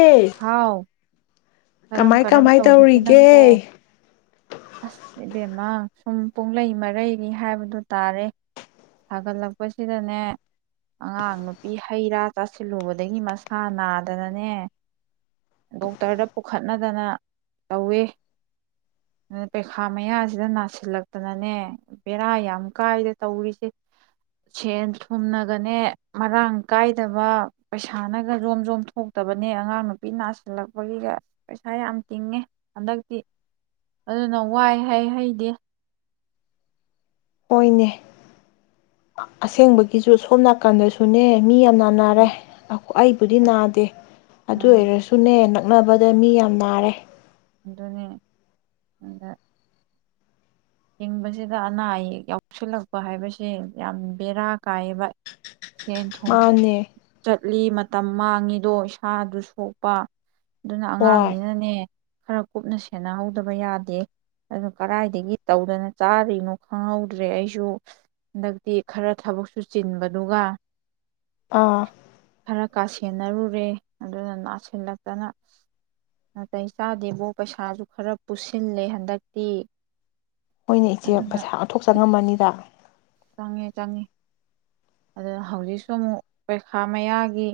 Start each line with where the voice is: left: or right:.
left: ꯑꯦ
right: ꯍꯥꯎ ꯀꯔꯝ
left: ꯀꯃꯥꯏ
right: ꯀꯔꯝ
left: ꯀꯃꯥꯏ
right: ꯇꯧꯔꯤꯒꯦ ꯅꯪꯕꯣ ꯑꯁ꯫ ꯕꯦꯝꯃꯥ ꯁꯨꯝ ꯄꯨꯡꯂꯩ ꯃꯔꯩꯅꯤ ꯍꯥꯏꯕꯗꯨ ꯇꯥꯔꯦ ꯁꯥꯒꯠꯂꯛꯄꯁꯤꯗꯅꯦ ꯑꯉꯥꯡ ꯅꯨꯄꯤ ꯍꯩ ꯔꯥ ꯆꯥꯁꯤꯜꯂꯨꯕꯗꯒꯤ ꯃꯁꯥ ꯅꯥꯗꯅꯅꯦ ꯗꯣꯛꯇꯔꯗ ꯄꯨꯈꯠꯅꯗꯅ ꯇꯧꯋꯦ ꯑꯗꯨ ꯄꯩꯈꯥ ꯃꯌꯥꯁꯤꯗ ꯅꯥꯁꯤꯜꯂꯛꯇꯅꯅꯦ ꯕꯦꯔꯥ ꯌꯥꯝ ꯀꯥꯏꯗ ꯇꯧꯔꯤꯁꯦ ꯁꯦꯟ ꯊꯨꯝꯅꯒꯅꯦ ꯃꯔꯥꯡ ꯀꯥꯏꯗꯕ ꯄꯩꯁꯥꯅꯒ ꯌꯣꯝ ꯖꯣꯝ ꯊꯣꯛꯇꯕꯅꯦ ꯑꯉꯥꯡ ꯅꯨꯄꯤ ꯅꯥꯁꯤꯜꯂꯛꯄꯒꯤꯒ ꯄꯩꯁꯥ ꯌꯥꯝ ꯇꯤꯡꯉꯦ ꯍꯟꯗꯛꯇꯤ ꯑꯗꯨꯅ ꯋꯥꯏ ꯍꯩ ꯍꯩꯗꯤ
left: ꯍꯣꯏꯅꯦ ꯑꯁꯦꯡꯕꯒꯤꯁꯨ ꯁꯣꯝ ꯅꯥꯀꯟꯗꯁꯨꯅꯦ ꯃꯤ ꯌꯥꯝ ꯅꯥꯟꯅꯔꯦ ꯑꯩꯕꯨꯗꯤ ꯅꯥꯗꯦ ꯑꯗꯨ
right: ꯎꯝ
left: ꯑꯣꯏꯔꯁꯨꯅꯦꯅ ꯅꯛꯅꯕꯗ ꯃꯤ ꯌꯥꯝ ꯅꯥꯔꯦ
right: ꯑꯗꯨꯅꯦ ꯑꯗ ꯍꯤꯡꯕꯁꯤꯗ ꯑꯅꯥ ꯑꯌꯦꯛ ꯌꯥꯎꯁꯤꯜꯂꯛꯄ ꯍꯥꯏꯕꯁꯤ ꯌꯥꯝ ꯕꯦꯔꯥ ꯀꯥꯏꯌꯦꯕ ꯁꯦꯟ ꯊꯨꯝ
left: ꯃꯥꯅꯦ
right: ꯆꯠ ꯎꯠꯂꯤ ꯃꯇꯝ ꯃꯥꯡꯉꯤꯗꯣ ꯏꯁꯥꯗꯨ ꯁꯣꯛꯄ ꯑꯗꯨꯅ
left: ꯍꯣꯏ
right: ꯑꯉꯥꯡꯅꯤꯅꯅꯦ ꯈꯔ ꯀꯨꯞꯅ ꯁꯦꯟꯅꯍꯧꯗꯕ ꯌꯥꯗꯦ ꯑꯗꯨ ꯀꯗꯥꯏꯗꯒꯤ ꯇꯧꯗꯅ ꯆꯥꯔꯤꯅꯣ ꯈꯪꯍꯧꯗ꯭ꯔꯦ ꯑꯩꯁꯨ ꯍꯟꯗꯛꯇꯤ ꯈꯔ ꯊꯕꯛꯁꯨ ꯆꯤꯟꯕꯗꯨꯒ
left: ꯑꯥ
right: ꯈꯔ ꯀꯥꯁꯦꯟꯅꯔꯨꯔꯦ ꯑꯗꯨꯅ ꯅꯥꯁꯤꯜꯂꯛꯇꯅ ꯅꯥꯇꯩ ꯆꯥꯗꯦꯕꯣ ꯄꯩꯁꯥꯁꯨ ꯈꯔ ꯄꯨꯁꯤꯜꯂꯦ ꯍꯟꯗꯛꯇꯤ
left: ꯃꯣꯏꯅꯦ ꯏꯆꯦ ꯄꯩꯁꯥ ꯑꯣꯟꯊꯣꯛꯆꯉꯝꯃꯅꯤꯗ
right: ꯆꯥꯡꯉꯦ ꯆꯥꯡꯉꯦ ꯑꯗꯨꯅ ꯍꯧꯖꯤꯛꯁꯨ ꯑꯃꯨꯛ ꯄꯔꯤꯈꯥ ꯃꯌꯥꯒꯤ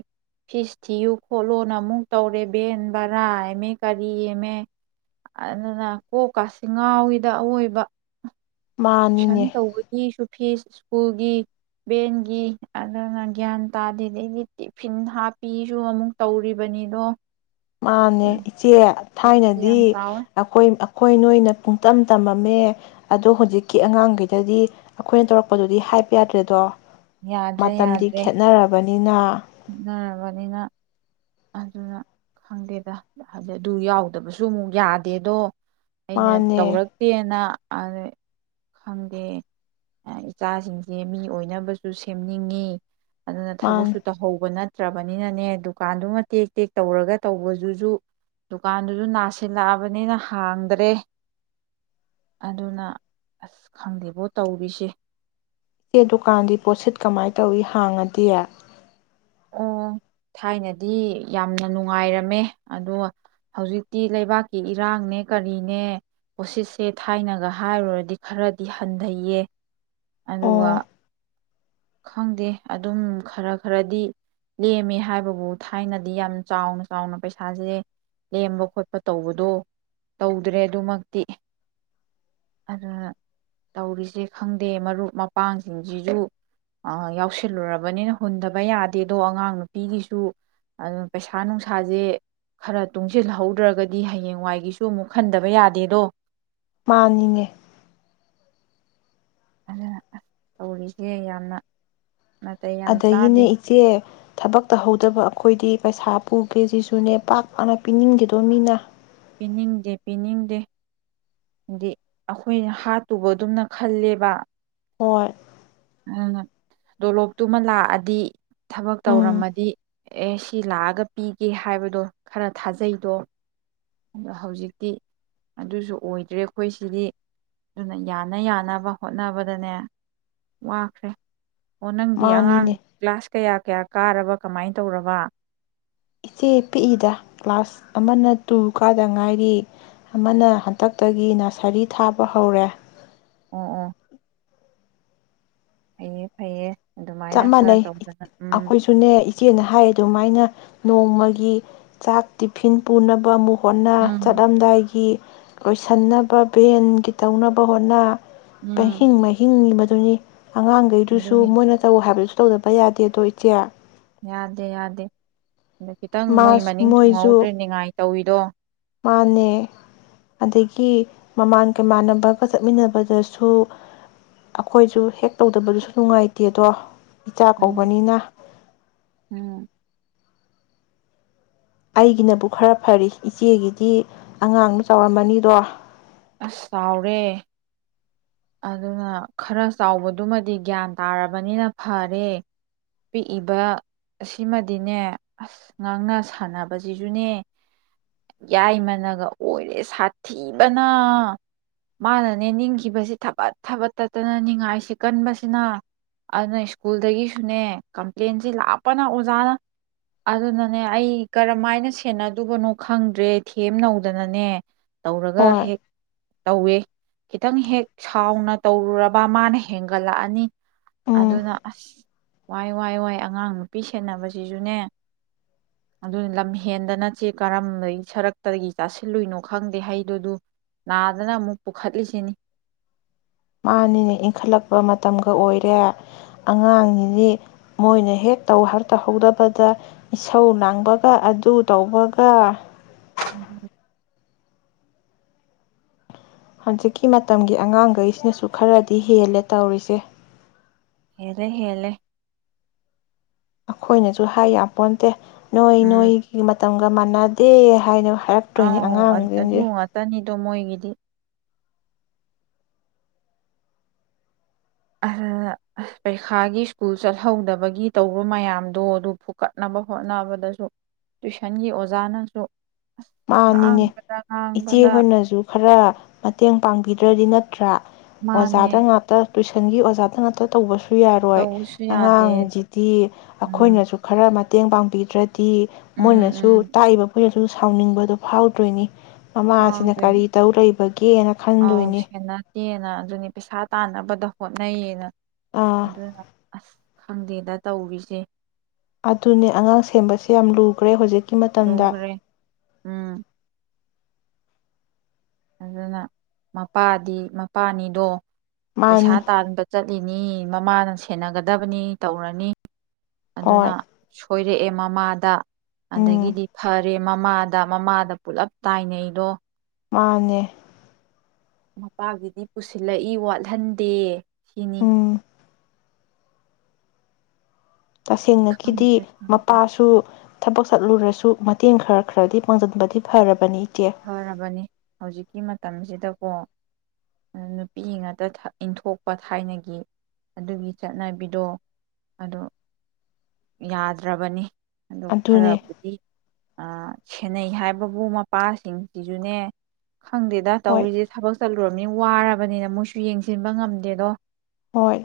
right: ꯐꯤꯁ ꯊꯤꯌꯨ ꯈꯣꯠꯂꯨꯅ ꯑꯃꯨꯛ ꯇꯧꯔꯦ ꯚꯦꯟ ꯕꯔꯥ ꯍꯥꯏꯃꯦ ꯀꯔꯤ ꯑꯃꯃꯦ ꯑꯗꯨꯅ ꯀꯣꯛ ꯀꯥꯆꯤꯡꯒꯥꯎꯒꯤꯗ ꯑꯋꯣꯏꯕ ꯁꯟ
left: ꯃꯥꯅꯤꯅꯦ
right: ꯇꯧꯕꯒꯤꯁꯨ ꯐꯤꯁ ꯁ꯭ꯀꯨꯜꯒꯤ ꯚꯦꯟꯒꯤ ꯑꯗꯨꯅ ꯒ꯭ꯌꯥꯟ ꯇꯥꯗꯦꯗꯩꯗꯤ ꯇꯤꯐꯤꯟ ꯍꯥꯞꯄꯤꯁꯨ ꯑꯃꯨꯛ ꯇꯧꯔꯤꯕꯅꯤꯗꯣ
left: ꯃꯥꯅꯦ ꯏꯆꯦ
right: ꯀꯣꯛꯁꯦ
left: ꯊꯥꯏꯅꯗꯤ
right: ꯌꯥꯝ ꯆꯥꯎꯔꯦ
left: ꯑꯩꯈꯣꯏ ꯑꯩꯈꯣꯏ ꯅꯣꯏꯅ ꯄꯨꯡꯇꯝ ꯇꯝꯃꯝꯃꯦ ꯑꯗꯣ ꯍꯧꯖꯤꯛꯀꯤ ꯑꯉꯥꯡꯈꯩꯗꯗꯤ ꯑꯩꯈꯣꯏꯅ ꯇꯧꯔꯛꯄꯗꯨꯗꯤ ꯍꯥꯏꯄ ꯌꯥꯗ꯭ꯔꯦꯗꯣ ꯃꯇꯝꯗꯤ ꯈꯦꯅꯔꯕꯅꯤ ꯅꯤꯅ
right: ꯕꯅꯤꯅ ꯑꯗꯨꯅ ꯈꯪꯗꯦꯗ ꯍꯥꯏꯗꯤ ꯑꯗꯨ ꯌꯥꯎꯗꯕꯁꯨ ꯑꯃꯨꯛ ꯌꯥꯗꯦꯗꯣ ꯑꯩꯅ
left: ꯃꯥꯅꯦ
right: ꯇꯧꯔꯛꯇꯦꯅ ꯑ ꯈꯪꯗꯦ ꯏꯆꯥꯁꯤꯡꯁꯦ ꯃꯤ ꯑꯣꯏꯅꯕꯁꯨ ꯁꯦꯝꯅꯤꯡꯉꯤ ꯑꯗꯨꯅ
left: ꯃꯥꯅꯦ
right: ꯊꯕꯛꯁꯨꯨ ꯅꯠꯇ꯭ꯔꯕꯅꯤꯅꯅꯦ ꯗꯨꯀꯥꯟꯗꯨꯃ ꯇꯦꯛ ꯇꯦꯛ ꯇꯧꯔꯒ ꯇꯧꯕꯗꯨꯁꯨ ꯗꯨꯀꯥꯟꯗꯨꯁꯨ ꯅꯥꯁꯤꯜꯂꯛꯑꯕꯅꯤꯅ ꯍꯥꯡꯗ꯭ꯔꯦ ꯑꯗꯨꯅ ꯑꯁ ꯈꯪꯗꯦꯕꯣ ꯇꯧꯔꯤꯁꯦ
left: ꯏꯦ ꯗꯨꯀꯥꯟꯗꯤ ꯄꯣꯠꯁꯤꯠ ꯀꯃꯥꯏꯅ ꯇꯧꯏꯤ ꯍꯥꯡꯉꯗꯤ
right: ꯑꯣ ꯊꯥꯏꯅꯗꯤ ꯌꯥꯝꯅ ꯅꯨꯡꯉꯥꯏꯔꯝꯃꯦ ꯑꯗꯣ ꯍꯧꯖꯤꯛꯇꯤ ꯂꯩꯕꯥꯛꯀꯤ ꯏꯔꯥꯡꯅꯦ ꯀꯔꯤꯅꯦ ꯄꯣꯠꯁꯤꯠꯁꯦ ꯊꯥꯏꯅꯒ ꯍꯥꯏꯔꯨꯔꯗꯤ ꯈꯔꯗꯤ ꯍꯟꯊꯩꯌꯦ ꯑꯗꯨꯒ
left: ꯑꯣ
right: ꯈꯪꯗꯦ ꯑꯗꯨꯝ ꯈꯔ ꯈꯔꯗꯤ ꯂꯦꯝꯃꯦ ꯍꯥꯏꯕꯕꯨ ꯊꯥꯏꯅꯗꯤ ꯌꯥꯝ ꯆꯥꯎꯅ ꯆꯥꯎꯅ ꯄꯩꯁꯥꯁꯦ ꯂꯦꯝꯕ ꯈꯣꯠꯄ ꯇꯧꯕꯗꯣ ꯇꯧꯗ꯭ꯔꯦ ꯑꯗꯨꯃꯛꯇꯤ ꯑꯗꯨ ꯇꯧꯔꯤꯁꯦ ꯈꯪꯗꯦ ꯃꯔꯨꯞ ꯃꯄꯥꯡꯁꯤꯡꯁꯤꯁꯨ ꯌꯥꯎꯁꯤꯜꯂꯨꯔꯕꯅꯤꯅ ꯍꯨꯟꯗꯕ ꯌꯥꯗꯦꯗꯣ ꯑꯉꯥꯡ ꯅꯨꯄꯤꯒꯤꯁꯨ ꯑꯗꯨ ꯄꯩꯁꯥ ꯅꯨꯡꯁꯥꯁꯦ ꯈꯔ ꯇꯨꯡꯁꯤꯜꯍꯧꯗ꯭ꯔꯒꯗꯤ ꯍꯌꯦꯡꯋꯥꯏꯒꯤꯁꯨ ꯑꯃꯨꯛ ꯈꯟꯗꯕ ꯌꯥꯗꯦꯗꯣ
left: ꯃꯥꯅꯤꯡꯉꯦ
right: ꯑꯗꯨ ꯑ ꯇꯧꯔꯤꯁꯦ ꯌꯥꯝꯅ ꯅꯥꯇꯩ ꯌꯥꯝ
left: ꯑꯗꯒꯤꯅꯦ
right: ꯆꯥꯗꯦ
left: ꯏꯆꯦ ꯊꯕꯛ ꯇꯧꯍꯧꯗꯕ ꯑꯩꯈꯣꯏꯗꯤ ꯄꯩꯁꯥ ꯄꯨ ꯀꯦꯖꯤꯁꯨꯅꯦ ꯄꯥꯛ ꯄꯥꯛꯅ ꯄꯤꯅꯤꯡꯗꯦꯗꯣ ꯃꯤꯅ
right: ꯄꯤꯅꯤꯡꯗꯦ ꯄꯤꯅꯤꯡꯗꯦ ꯍꯥꯏꯗꯤ ꯑꯩꯈꯣꯏꯅ ꯍꯥꯠꯇꯨꯕ ꯑꯗꯨꯝꯅ ꯈꯜꯂꯦꯕ
left: ꯍ
right: ꯑꯗꯨꯅ ꯇꯣꯂꯣꯞꯇꯨꯃ ꯂꯥꯛꯑꯗꯤ ꯊꯕꯛ
left: ꯎꯝ
right: ꯇꯧꯔꯝꯃꯗꯤ ꯑꯦ ꯁꯤ ꯂꯥꯛꯑꯒ ꯄꯤꯒꯦ ꯍꯥꯏꯕꯗꯣ ꯈꯔ ꯊꯥꯖꯩꯗꯣ ꯑꯗꯣ ꯍꯧꯖꯤꯛꯇꯤ ꯑꯗꯨꯁꯨ ꯑꯣꯏꯗ꯭ꯔꯦ ꯑꯩꯈꯣꯏ ꯁꯤꯗꯤ ꯑꯗꯨꯅ ꯌꯥꯅ ꯌꯥꯅꯕ ꯍꯣꯠꯅꯕꯗꯅꯦ ꯋꯥꯈ꯭ꯔꯦ ꯑꯣ ꯅꯪꯗꯤ ꯑꯉꯥꯡ
left: ꯃꯥꯅꯤꯅꯦ
right: ꯀ꯭ꯂꯥꯁ ꯀꯌꯥ ꯀꯌꯥ ꯀꯥꯔꯕ ꯀꯃꯥꯏꯅ ꯇꯧꯔꯕ
left: ꯏꯆꯦ ꯄꯤꯛꯏꯗ ꯀ꯭ꯂꯥꯁ ꯑꯃꯅ ꯇꯨ ꯀꯥꯗ ꯉꯥꯏꯔꯤ ꯑꯃꯅ ꯍꯟꯇꯛꯇꯒꯤ ꯅꯁꯔꯤ ꯊꯥꯕ ꯍꯧꯔꯦ
right: ꯎ ꯑ ꯐꯩꯌꯦ ꯐꯩꯌꯦ ꯑꯗꯨꯃꯥꯏꯅ
left: ꯆꯞ
right: ꯈꯔ
left: ꯃꯥꯟꯅꯩ
right: ꯇꯧꯗꯅ ꯎꯝ
left: ꯑꯩꯈꯣꯏꯁꯨꯅꯦ ꯏꯆꯦꯅ ꯍꯥꯏ ꯑꯗꯨꯃꯥꯏꯅ ꯅꯣꯡꯃꯒꯤ ꯆꯥꯛ ꯇꯤꯐꯤꯟ ꯄꯨꯅꯕ ꯑꯃꯨꯛ ꯀꯣꯟꯟꯅ
right: ꯎꯝ
left: ꯆꯠꯂꯝꯗꯥꯏꯒꯤ ꯂꯣꯏꯁꯤꯟꯅꯕ ꯚꯦꯟꯒꯤ ꯇꯧꯅꯕ ꯍꯣꯠꯅ
right: ꯎꯝ
left: ꯃꯍ ꯃ ꯑꯗꯨꯅꯤ ꯑꯉꯥꯡꯈꯩꯗꯨꯁꯨ
right: ꯑꯗꯨꯅꯤ
left: ꯃꯣꯏꯅ ꯊꯥꯕꯗꯁꯨ ꯇꯧꯗꯕ ꯌꯥꯗꯦ ꯑꯗꯣ ꯏꯆꯦ
right: ꯌꯥꯗꯦ ꯌꯥꯗꯦ ꯑꯗꯣ ꯈꯤꯇꯪ
left: ꯃꯥ
right: ꯃꯣꯏ ꯃꯅꯤꯡ
left: ꯃꯣꯏꯁꯨ
right: ꯊꯨꯡꯍꯧꯗ꯭ꯔꯦ ꯅꯤꯡꯉꯥꯏ ꯇꯧꯋꯤꯗꯣ
left: ꯃꯥꯅꯦ ꯑꯗꯒꯤ ꯃꯃꯥꯟꯒꯃꯥꯟꯅꯕꯒ ꯆꯠꯃꯤꯟꯅꯕꯗꯁꯨ ꯑꯩꯈꯣꯏꯁꯨ ꯍꯦꯛ ꯇꯧꯗꯕꯗꯨꯁꯨ ꯅꯨꯡꯉꯥꯏꯇꯦ ꯑꯗꯣ ꯏꯆꯥ
right: ꯎꯝ
left: ꯀꯧꯕꯅꯤꯅ
right: ꯎꯝ
left: ꯑꯩꯒꯤꯅꯕꯨ ꯈꯔ ꯐꯔꯤ ꯏꯆꯦꯒꯤꯗꯤ ꯑꯉꯥꯡꯅ ꯆꯥꯎꯔꯝꯃꯅꯤꯗꯣ
right: ꯑꯁ ꯆꯥꯎꯔꯦ ꯑꯗꯨꯅ ꯈꯔ ꯆꯥꯎꯕꯗꯨꯃꯗꯤ ꯒ꯭ꯌꯥꯟ ꯇꯥꯔꯕꯅꯤꯅ ꯐꯔꯦ ꯄꯤꯛꯏꯕ ꯁꯤꯃꯗꯤꯅꯦ ꯑꯁ ꯉꯥꯡꯅ ꯁꯥꯟꯅꯕꯁꯤꯁꯨꯅꯦ ꯌꯥꯏꯃꯅꯒ ꯑꯣꯏꯔꯦ ꯁꯥꯊꯤꯕꯅ ꯃꯥꯅꯅꯦ ꯅꯤꯡꯈꯤꯕꯁꯤ ꯊꯕꯠ ꯊꯕꯠ ꯇꯠꯇꯅ ꯅꯤꯡꯉꯥꯏꯁꯤ ꯀꯟꯕꯁꯤꯅ ꯑꯗꯨꯅ ꯁ꯭ꯀꯨꯜꯗꯒꯤꯁꯨꯅꯦ ꯀꯝꯄ꯭ꯂꯦꯟꯁꯤ ꯂꯥꯞꯄꯅ ꯑꯣꯖꯥꯅ ꯑꯗꯨꯅꯅꯦ ꯑꯩ ꯀꯔꯝꯥꯏꯅ ꯁꯦꯟꯅꯗꯕꯅꯣ ꯈꯪꯗ꯭ꯔꯦ ꯊꯦꯝꯅꯧꯗꯅꯅꯦ ꯇꯧꯔꯒ
left: ꯍꯣꯏ
right: ꯍꯦꯛ ꯇꯧꯋꯦ ꯈꯤꯇꯪ ꯍꯦꯛ ꯁꯥꯎꯅ ꯇꯧꯔꯨꯔꯕ ꯃꯥꯅ ꯍꯦꯟꯒꯠꯂꯛꯑꯅꯤ
left: ꯎꯝ
right: ꯑꯗꯨꯅ ꯑꯁ ꯋꯥꯏ ꯋꯥꯏ ꯋꯥꯏ ꯑꯉꯥꯡ ꯅꯨꯄꯤ ꯁꯦꯟꯅꯕꯁꯤꯁꯨꯅꯦ ꯑꯗꯨꯅ ꯂꯝ ꯍꯦꯟꯗ ꯅꯠꯇꯦ ꯀꯔꯝꯩ ꯁꯔꯛꯇꯒꯤ ꯆꯥꯁꯤꯜꯂꯨꯏꯅꯣ ꯈꯪꯗꯦ ꯍꯩꯗꯨꯗꯨ ꯅꯥꯗꯅ ꯑꯃꯨꯛ ꯄꯨꯈꯠꯂꯤꯁꯤꯅꯤ
left: ꯃꯥꯅꯤꯅꯦ ꯏꯟꯈꯠꯂꯛꯄ ꯃꯇꯝꯒ ꯑꯣꯏꯔꯦ ꯑꯉꯥꯡꯅꯤꯅꯤ ꯃꯣꯏꯅ ꯍꯦꯛ ꯇꯧ ꯍꯛꯇꯍꯧꯗꯕꯗ ꯏꯁꯧ ꯂꯥꯡꯕꯒ ꯑꯗꯨ ꯇꯧꯕꯒ
right: ꯎꯝ
left: ꯍꯧꯖꯤꯛꯀꯤ ꯃꯇꯝꯒꯤ ꯑꯉꯥꯡꯈꯩꯁꯤꯅꯁꯨ ꯈꯔꯗꯤ ꯍꯦꯜꯂꯦ ꯇꯧꯔꯤꯁꯦ
right: ꯍꯦꯂꯦ ꯍꯦꯂꯦ
left: ꯑꯩꯈꯣꯏꯅꯁꯨ ꯍꯥꯏ ꯌꯥꯝ ꯄꯣꯟꯇꯦ ꯅꯣꯏ
right: ꯎꯝ
left: ꯅꯣꯏꯒꯤ ꯃꯇꯝ ꯑꯗꯨꯒ ꯃꯥꯟꯅꯗꯦ ꯍꯥꯏꯅ ꯊꯔꯛꯇꯣꯏꯅꯤ ꯑꯉꯥꯡꯁꯤꯡꯁꯦ
right: ꯗꯃꯣꯏꯒꯤꯗꯤ ꯑꯗꯨ ꯄꯩꯈꯥꯒꯤ ꯁ꯭ꯀꯨꯜ ꯆꯠꯍꯧꯗꯕꯒꯤ ꯇꯧꯕ ꯃꯌꯥꯝꯗꯣ ꯑꯗꯨ ꯐꯨꯀꯠꯅꯕ ꯍꯣꯠꯅꯕꯗꯁꯨ ꯇꯨꯏꯁꯟꯒꯤ ꯑꯣꯖꯥꯅꯁꯨ
left: ꯃꯥꯅꯤꯅꯦ
right: ꯉꯥꯡꯕꯗ
left: ꯏꯆꯦ
right: ꯉꯥꯡꯕꯗ
left: ꯍꯣꯏꯅꯖꯨ ꯈꯔ ꯃꯇꯦꯡ ꯄꯥꯡꯕꯤ꯫ ꯗ꯭ꯔꯗꯤ ꯅꯠꯇ꯭ꯔꯥ꯫
right: ꯃꯥꯅꯦ
left: ꯑꯣꯖꯥꯗ ꯉꯥꯛꯇ ꯇꯨꯏꯁꯟꯒꯤ ꯑꯣꯖꯥꯗ ꯉꯥꯛꯇ ꯇꯧꯕꯁꯨ ꯁꯨ ꯌꯥꯔꯣꯏ
right: ꯇꯧꯕꯁꯨ ꯌꯥꯗꯦ
left: ꯑꯉꯥꯡꯖꯤꯗꯤ
right: ꯎꯝ
left: ꯑꯩꯈꯣꯏꯅꯁꯨ ꯈꯔ ꯃꯠ ꯃꯇꯦꯡ ꯄꯥꯡꯕꯤꯗ꯭ꯔꯗꯤ꯫ ꯗꯤ
right: ꯎꯝ
left: ꯃꯣꯏꯅꯁꯨ
right: ꯎꯝ
left: ꯇꯥꯛꯏꯕ ꯁꯥꯎꯅꯤꯡꯕꯗꯣ ꯐꯥꯎꯗ꯭ꯣꯏꯅꯤ꯫ ꯃꯃꯥꯁꯤꯅ
right: ꯐꯥꯎꯗꯣꯏꯅꯤ
left: ꯀꯔꯤ ꯇꯧ ꯂꯩꯕꯒꯦꯅ ꯈꯟꯗꯣꯏꯅꯤ꯫
right: ꯇꯦꯅ ꯑꯗꯨꯅꯤ ꯄꯩꯁꯥ ꯇꯥꯟꯅꯕꯗ ꯍꯣꯠꯅꯩꯌꯦꯅ꯫
left: ꯑꯥ
right: ꯑꯗꯨꯅ ꯑꯁ ꯈꯪꯗꯦꯗ ꯇꯧꯔꯤꯖꯦ꯫
left: ꯑꯗꯨꯅꯦ ꯑꯉꯥꯡ ꯁꯦꯝꯕꯁꯦ ꯌꯥꯝ ꯂꯨꯒꯔꯦ ꯍꯧꯖꯤꯛ
right: ꯂꯨꯒꯔꯦ ꯎꯝ꯫ ꯑꯗꯨꯅ ꯃꯄꯥꯗꯤ ꯃꯄꯥꯅꯤꯗꯣ ꯄꯩꯁꯥ
left: ꯃꯥꯅꯤ
right: ꯇꯥꯟꯕ ꯆꯠꯂꯤꯅꯤ꯫ ꯃꯃꯥꯅ ꯁꯦꯟꯅꯒꯗꯕꯅꯤ ꯇꯧꯔꯅꯤ꯫ ꯑꯗꯨꯅ
left: ꯍꯣꯏ
right: ꯁꯣꯏꯔꯛꯑꯦ꯫ ꯃꯃꯥꯗ
left: ꯎꯝ
right: ꯑꯗꯒꯤꯗꯤ ꯐꯔꯦ ꯃꯃꯥꯗ ꯃꯃꯥꯗ ꯄꯨꯂꯞ ꯇꯥꯏꯅꯩꯗꯣ꯫
left: ꯃꯥꯅꯦ꯫
right: ꯃꯄꯥꯒꯤꯗꯤ ꯄꯨꯁꯤꯜꯂꯛꯏ ꯋꯥꯠꯍꯟꯗꯦ꯫ ꯁꯤꯅꯤ꯫
left: ꯎꯝ ꯇꯁꯦꯡꯅꯈꯤꯗꯤ
right: ꯈꯪꯗ꯭ꯔꯦ ꯈꯪꯗ꯭ꯔꯦ
left: ꯃꯄꯥꯁꯨ ꯊꯕꯛ ꯆꯠꯂꯨꯔꯁꯨ ꯃꯇꯦꯡ ꯈꯔ ꯈꯔꯗꯤ ꯄꯥꯡꯖꯤꯟꯕꯗꯤ ꯐꯔꯕꯅꯤ꯫ ꯏꯆꯦ
right: ꯐꯔꯕꯅꯤ ꯍꯧꯖꯤꯛꯀꯤ ꯃꯇꯝꯖꯤꯗ꯫ ꯀꯣ ꯅꯨꯄꯤ ꯉꯥꯛꯇ ꯏꯟꯊꯣꯛꯄ ꯊꯥꯏꯅꯒꯤ ꯑꯗꯨꯒꯤ ꯆꯠꯅꯕꯤꯗꯣ ꯑꯗꯨ ꯌꯥꯗ꯭ꯔꯕꯅꯤ꯫ ꯑꯗꯨ
left: ꯑꯗꯨꯅꯦ
right: ꯈꯔꯕꯨꯗꯤ ꯑ ꯁꯦꯟꯅꯩ ꯍꯥꯏꯕꯕꯨ ꯃ ꯄꯥꯁꯤꯡꯁꯤꯁꯨꯅꯦ ꯈꯪꯗꯦꯗ
left: ꯍꯣꯏ
right: ꯇꯧꯔꯤꯖꯦ ꯊꯕꯛ ꯆꯠꯂꯨꯔ ꯅꯤ ꯋꯥꯔꯕꯅꯤꯅ ꯃꯣꯏꯁꯨ ꯌꯦꯡꯖꯤꯟꯕ ꯉꯝꯗꯦꯗꯣ꯫
left: ꯍꯣꯏ꯫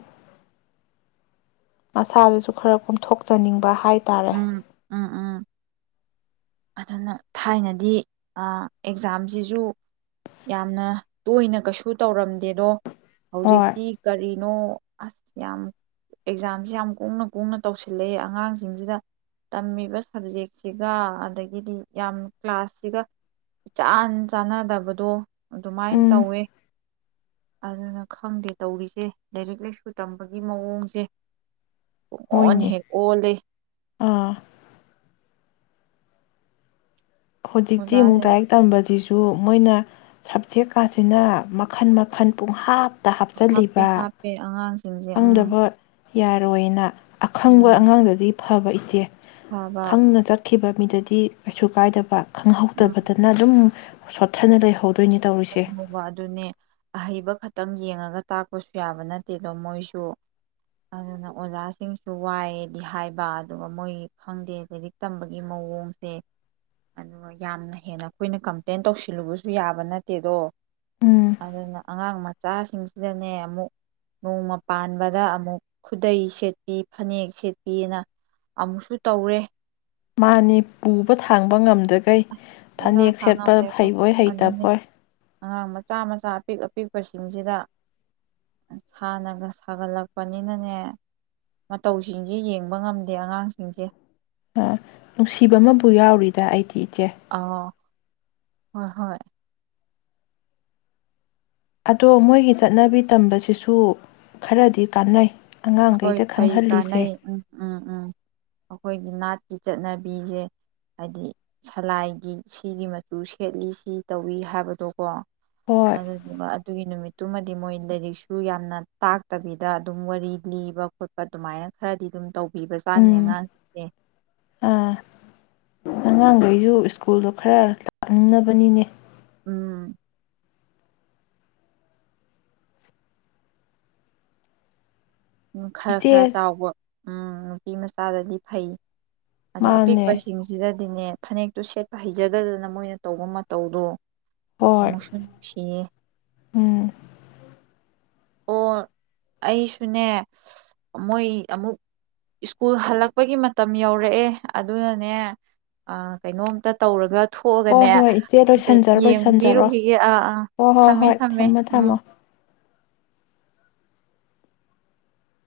left: ꯃꯁꯥꯗꯁꯨ ꯈꯔ ꯀꯣꯝꯊꯣꯛꯆꯅꯤꯡꯕ ꯍꯥꯏ ꯇꯥꯔꯦ꯫
right: ꯎꯝ ꯎꯝ ꯎꯝ ꯑꯗꯨꯅ ꯊꯥꯏꯅꯗꯤ ꯑꯦꯛꯖꯥꯝꯁꯤꯁꯨ ꯌꯥꯝꯅ ꯇꯣꯏꯅ ꯀꯩꯁꯨ ꯇꯧꯔꯝꯗꯦꯗꯣ
left: ꯍꯣꯏ
right: ꯍꯧꯖꯤꯛꯇꯤ ꯀꯔꯤꯅꯣ ꯑꯁ ꯌꯥꯝ ꯑꯦꯛꯖꯥꯝꯁꯤ ꯌꯥꯝ ꯀꯨꯡꯅ ꯀꯨꯡꯅ ꯇꯧꯁꯤꯜꯂꯛꯑꯦ ꯑꯉꯥꯡꯁꯤꯡꯁꯤꯗ ꯇꯝꯃꯤꯕ ꯁꯕꯖꯦꯛꯁꯤꯒ ꯑꯗꯒꯤ ꯑꯗꯒꯤꯗꯤ ꯌꯥꯝ ꯀ꯭ꯂꯥꯁꯁꯤꯒ ꯏꯆꯥꯟ ꯆꯥꯟꯅꯗꯕꯗꯣ ꯑꯗꯨꯃꯥꯏꯅ
left: ꯎꯝ
right: ꯇꯧꯋꯦ ꯑꯗꯨꯅ ꯈꯪꯗꯦ ꯇꯧꯔꯤꯁꯦ ꯂꯥꯏꯔꯤꯛ ꯂꯥꯏꯁꯨ ꯇꯝꯕꯒꯤ ꯃꯑꯣꯡꯁꯦ ꯑꯣꯅ
left: ꯍꯣꯏꯅꯦ
right: ꯍꯦ ꯀ ꯂꯩ
left: ꯑꯥ ꯍꯧꯖꯤꯛꯇꯤ ꯑꯃꯨꯛ
right: ꯑꯣꯖꯥꯁꯤꯡ
left: ꯂꯥꯏꯔꯤꯛ ꯇꯝꯕꯁꯤꯁꯨ ꯑꯗꯨ ꯃꯣꯏꯅ ꯁꯕꯖꯦꯛ ꯀꯥꯁꯤꯅ ꯃꯈꯜ ꯃꯈꯜ ꯄꯨꯡꯍꯥꯞ
right: ꯍꯥꯞꯄꯦ ꯍꯥꯞꯄꯦ ꯑꯉꯥꯡꯁꯤꯡꯁꯦ ꯎꯝ
left: ꯈꯪꯗꯕ ꯌꯥꯔꯣꯏꯅ ꯑꯈꯪꯕ
right: ꯎꯝ
left: ꯑꯉꯥꯡꯗꯗꯤ ꯐꯕ ꯏꯆꯦ
right: ꯐꯕ
left: ꯈꯪꯅ ꯆꯠꯈꯤꯕ ꯃꯤꯗꯗꯤ ꯀꯩꯁꯨ ꯀꯥꯏꯗꯕ
right: ꯎꯝ
left: ꯈꯪꯍꯧꯗꯕꯗꯅ ꯑꯗꯨꯝ ꯁꯣꯠꯊꯅ ꯂꯩꯍꯧꯗꯦ
right: ꯍꯧꯕ ꯑꯗꯨꯅꯦ ꯑꯍꯩꯕ ꯈ ꯈꯤꯇꯪ ꯌꯦꯡꯉꯒ ꯇꯥꯛꯄꯁꯨ ꯌꯥꯕ ꯅꯠꯇꯦꯗꯣ ꯃꯣꯏꯁꯨ ꯑꯗꯨꯅ ꯑꯣꯖꯥꯁꯤꯡꯁꯨ ꯋꯥꯏꯑꯗꯤ ꯍꯥꯏꯕ ꯑꯗꯨꯒ ꯃꯣꯏ ꯈꯪꯗꯦ ꯂꯥꯏꯔꯤꯛ ꯇꯝꯕꯒꯤ ꯃꯑꯣꯡꯁꯦ ꯑꯗꯨꯒ ꯌꯥꯝꯅ ꯍꯦꯟꯅ ꯑꯩꯈꯣꯏꯅ ꯀꯝꯄ꯭ꯂꯦꯟ ꯇꯧꯁꯤꯜꯂꯨꯕꯁꯨ ꯌꯥꯕ ꯅꯠꯇꯦ ꯆꯠꯇꯦꯗꯣ
left: ꯎꯝ
right: ꯑꯗꯨꯅ ꯑꯉꯥꯡ ꯃꯆꯥꯁꯤꯡꯁꯤꯗꯅꯦ ꯑꯃꯨꯛ ꯅꯣꯡꯃ ꯄꯥꯟꯕꯗ ꯑꯃꯨꯛ ꯈꯨꯗꯩ ꯁꯦꯠꯄꯤ ꯐꯅꯦꯛ ꯁꯦꯠꯄꯤꯅ ꯑꯃꯨꯛꯁꯨ ꯇꯧꯔꯦ
left: ꯃꯥꯅꯤ ꯄꯨꯕ ꯊꯥꯡꯕ ꯉꯝꯗꯈꯩ
right: ꯎꯔ
left: ꯐꯅꯦꯛ ꯁꯦꯠꯄ
right: ꯍꯥꯡꯉꯝꯂꯦ
left: ꯍꯩꯕꯣꯏ
right: ꯑꯗꯨꯅꯤ
left: ꯍꯩꯇꯕꯣꯏ
right: ꯑꯉꯥꯡ ꯃꯆꯥ ꯃꯆꯥ ꯑꯄꯤꯛ ꯑꯄꯤꯛ ꯄꯁꯤꯡꯁꯤꯗ ꯍꯟꯅꯒ ꯁꯥꯒꯠꯂꯛꯄꯅꯤꯅꯅꯦ ꯃꯇꯧꯁꯤꯡꯁꯦ ꯌꯦꯡꯕ ꯉꯝꯗꯦ ꯑꯉꯥꯡꯁꯤꯡꯁꯦ
left: ꯅꯨꯡꯁꯤꯕ ꯑꯃꯕꯨ ꯌꯥꯎꯔꯤꯗ ꯑꯩꯗꯤ ꯏꯆꯦ
right: ꯑꯥ ꯍꯣꯏ ꯍꯣꯏ
left: ꯑꯗꯣ ꯃꯣꯏꯒꯤ ꯆꯠꯅꯕꯤ ꯇꯝꯕꯁꯤꯁꯨ ꯈꯔꯗꯤ ꯀꯥꯟꯅꯩ
right: ꯍꯈꯣꯏ
left: ꯑꯉꯥꯡꯈꯩꯗ
right: ꯐꯩ ꯀꯥꯟꯅꯩ
left: ꯈꯪꯍꯜꯂꯤꯁꯦ
right: ꯎꯝ ꯎꯝ ꯎꯝ ꯑꯩꯈꯣꯏꯒꯤ ꯅꯥꯠꯀꯤ ꯆꯠꯅꯕꯤꯁꯦ ꯍꯥꯏꯗꯤ ꯁꯂꯥꯏꯒꯤ ꯁꯤꯒꯤ ꯃꯆꯨ ꯁꯦꯠꯂꯤ ꯁꯤ ꯇꯧꯏꯤ ꯍꯥꯏꯕꯗꯣ ꯀꯣ
left: ꯍꯣꯏ
right: ꯑꯗꯨꯗꯨꯒ ꯑꯗꯨꯒꯤ ꯅꯨꯃꯤꯠ ꯑꯗꯨꯃꯗꯤ ꯃꯣꯏ ꯂꯥꯏꯔꯤꯛꯁꯨ ꯌꯥꯝꯅ ꯇꯥꯛꯇꯕꯤꯗ ꯑꯗꯨꯝ ꯋꯥꯔꯤ ꯂꯤꯕ ꯈꯣꯠꯄ ꯑꯗꯨꯃꯥꯏꯅ ꯈꯔꯗꯤ ꯑꯗꯨꯝ ꯇꯧꯕꯤꯕ ꯆꯥꯅꯤ
left: ꯎꯝ
right: ꯑꯉꯥꯡꯁꯤꯡꯁꯦ
left: ꯑꯥ ꯑꯉꯥꯡꯈꯩꯁꯨ ꯁ꯭ꯀꯨꯜꯗꯣ ꯈꯔ ꯂꯥꯛꯅꯤꯡꯅꯕꯅꯤꯅꯦ
right: ꯎꯝ ꯎ ꯈꯔ ꯈꯔ
left: ꯏꯆꯦ
right: ꯆꯥꯎꯕ ꯎꯝ ꯅꯨꯄꯤ ꯃꯆꯥꯗꯗꯤ ꯐꯩ ꯑꯗꯣ
left: ꯃꯥꯅꯦ
right: ꯑꯄꯤꯛꯄꯁꯤꯡꯁꯤꯗ ꯑꯗꯨꯅꯦ ꯐꯅꯦꯛꯇꯨ ꯁꯦꯠꯄ ꯍꯩꯖꯗꯗꯅ ꯃꯣꯏꯅ ꯇꯧꯕ ꯃꯇꯧꯗꯣ
left: ꯍꯣꯏ
right: ꯑꯃꯨꯁꯟ ꯁꯤ
left: ꯎꯝ
right: ꯑꯣ ꯑꯩꯁꯨꯅꯦ ꯃꯣꯏ ꯑꯃꯨꯛ ꯁ꯭ꯀꯨꯜ ꯍꯜꯂꯛꯄꯒꯤ ꯃꯇꯝ ꯌꯧꯔꯛꯑꯦ ꯑꯗꯨꯅꯅꯦ ꯀꯩꯅꯣꯝꯇ ꯇꯧꯔꯒ
left: ꯍꯣꯏ
right: ꯊꯣꯛꯑꯒꯅꯦ
left: ꯍꯣꯏ ꯏꯆꯦ
right: ꯑꯗ
left: ꯂꯣꯏꯁꯟꯖꯔꯣ ꯂꯣꯏꯁꯟꯖꯔꯣ
right: ꯌꯦꯡꯕꯤꯔꯨꯈꯤꯒꯦ ꯑꯥ ꯑꯥ
left: ꯍꯣꯏ ꯍꯣꯏ
right: ꯊꯝꯃꯦ
left: ꯍꯣꯏ
right: ꯊꯝꯃꯦ
left: ꯊꯝꯃꯣ
right: ꯎꯝ
left: ꯊꯝꯃꯣ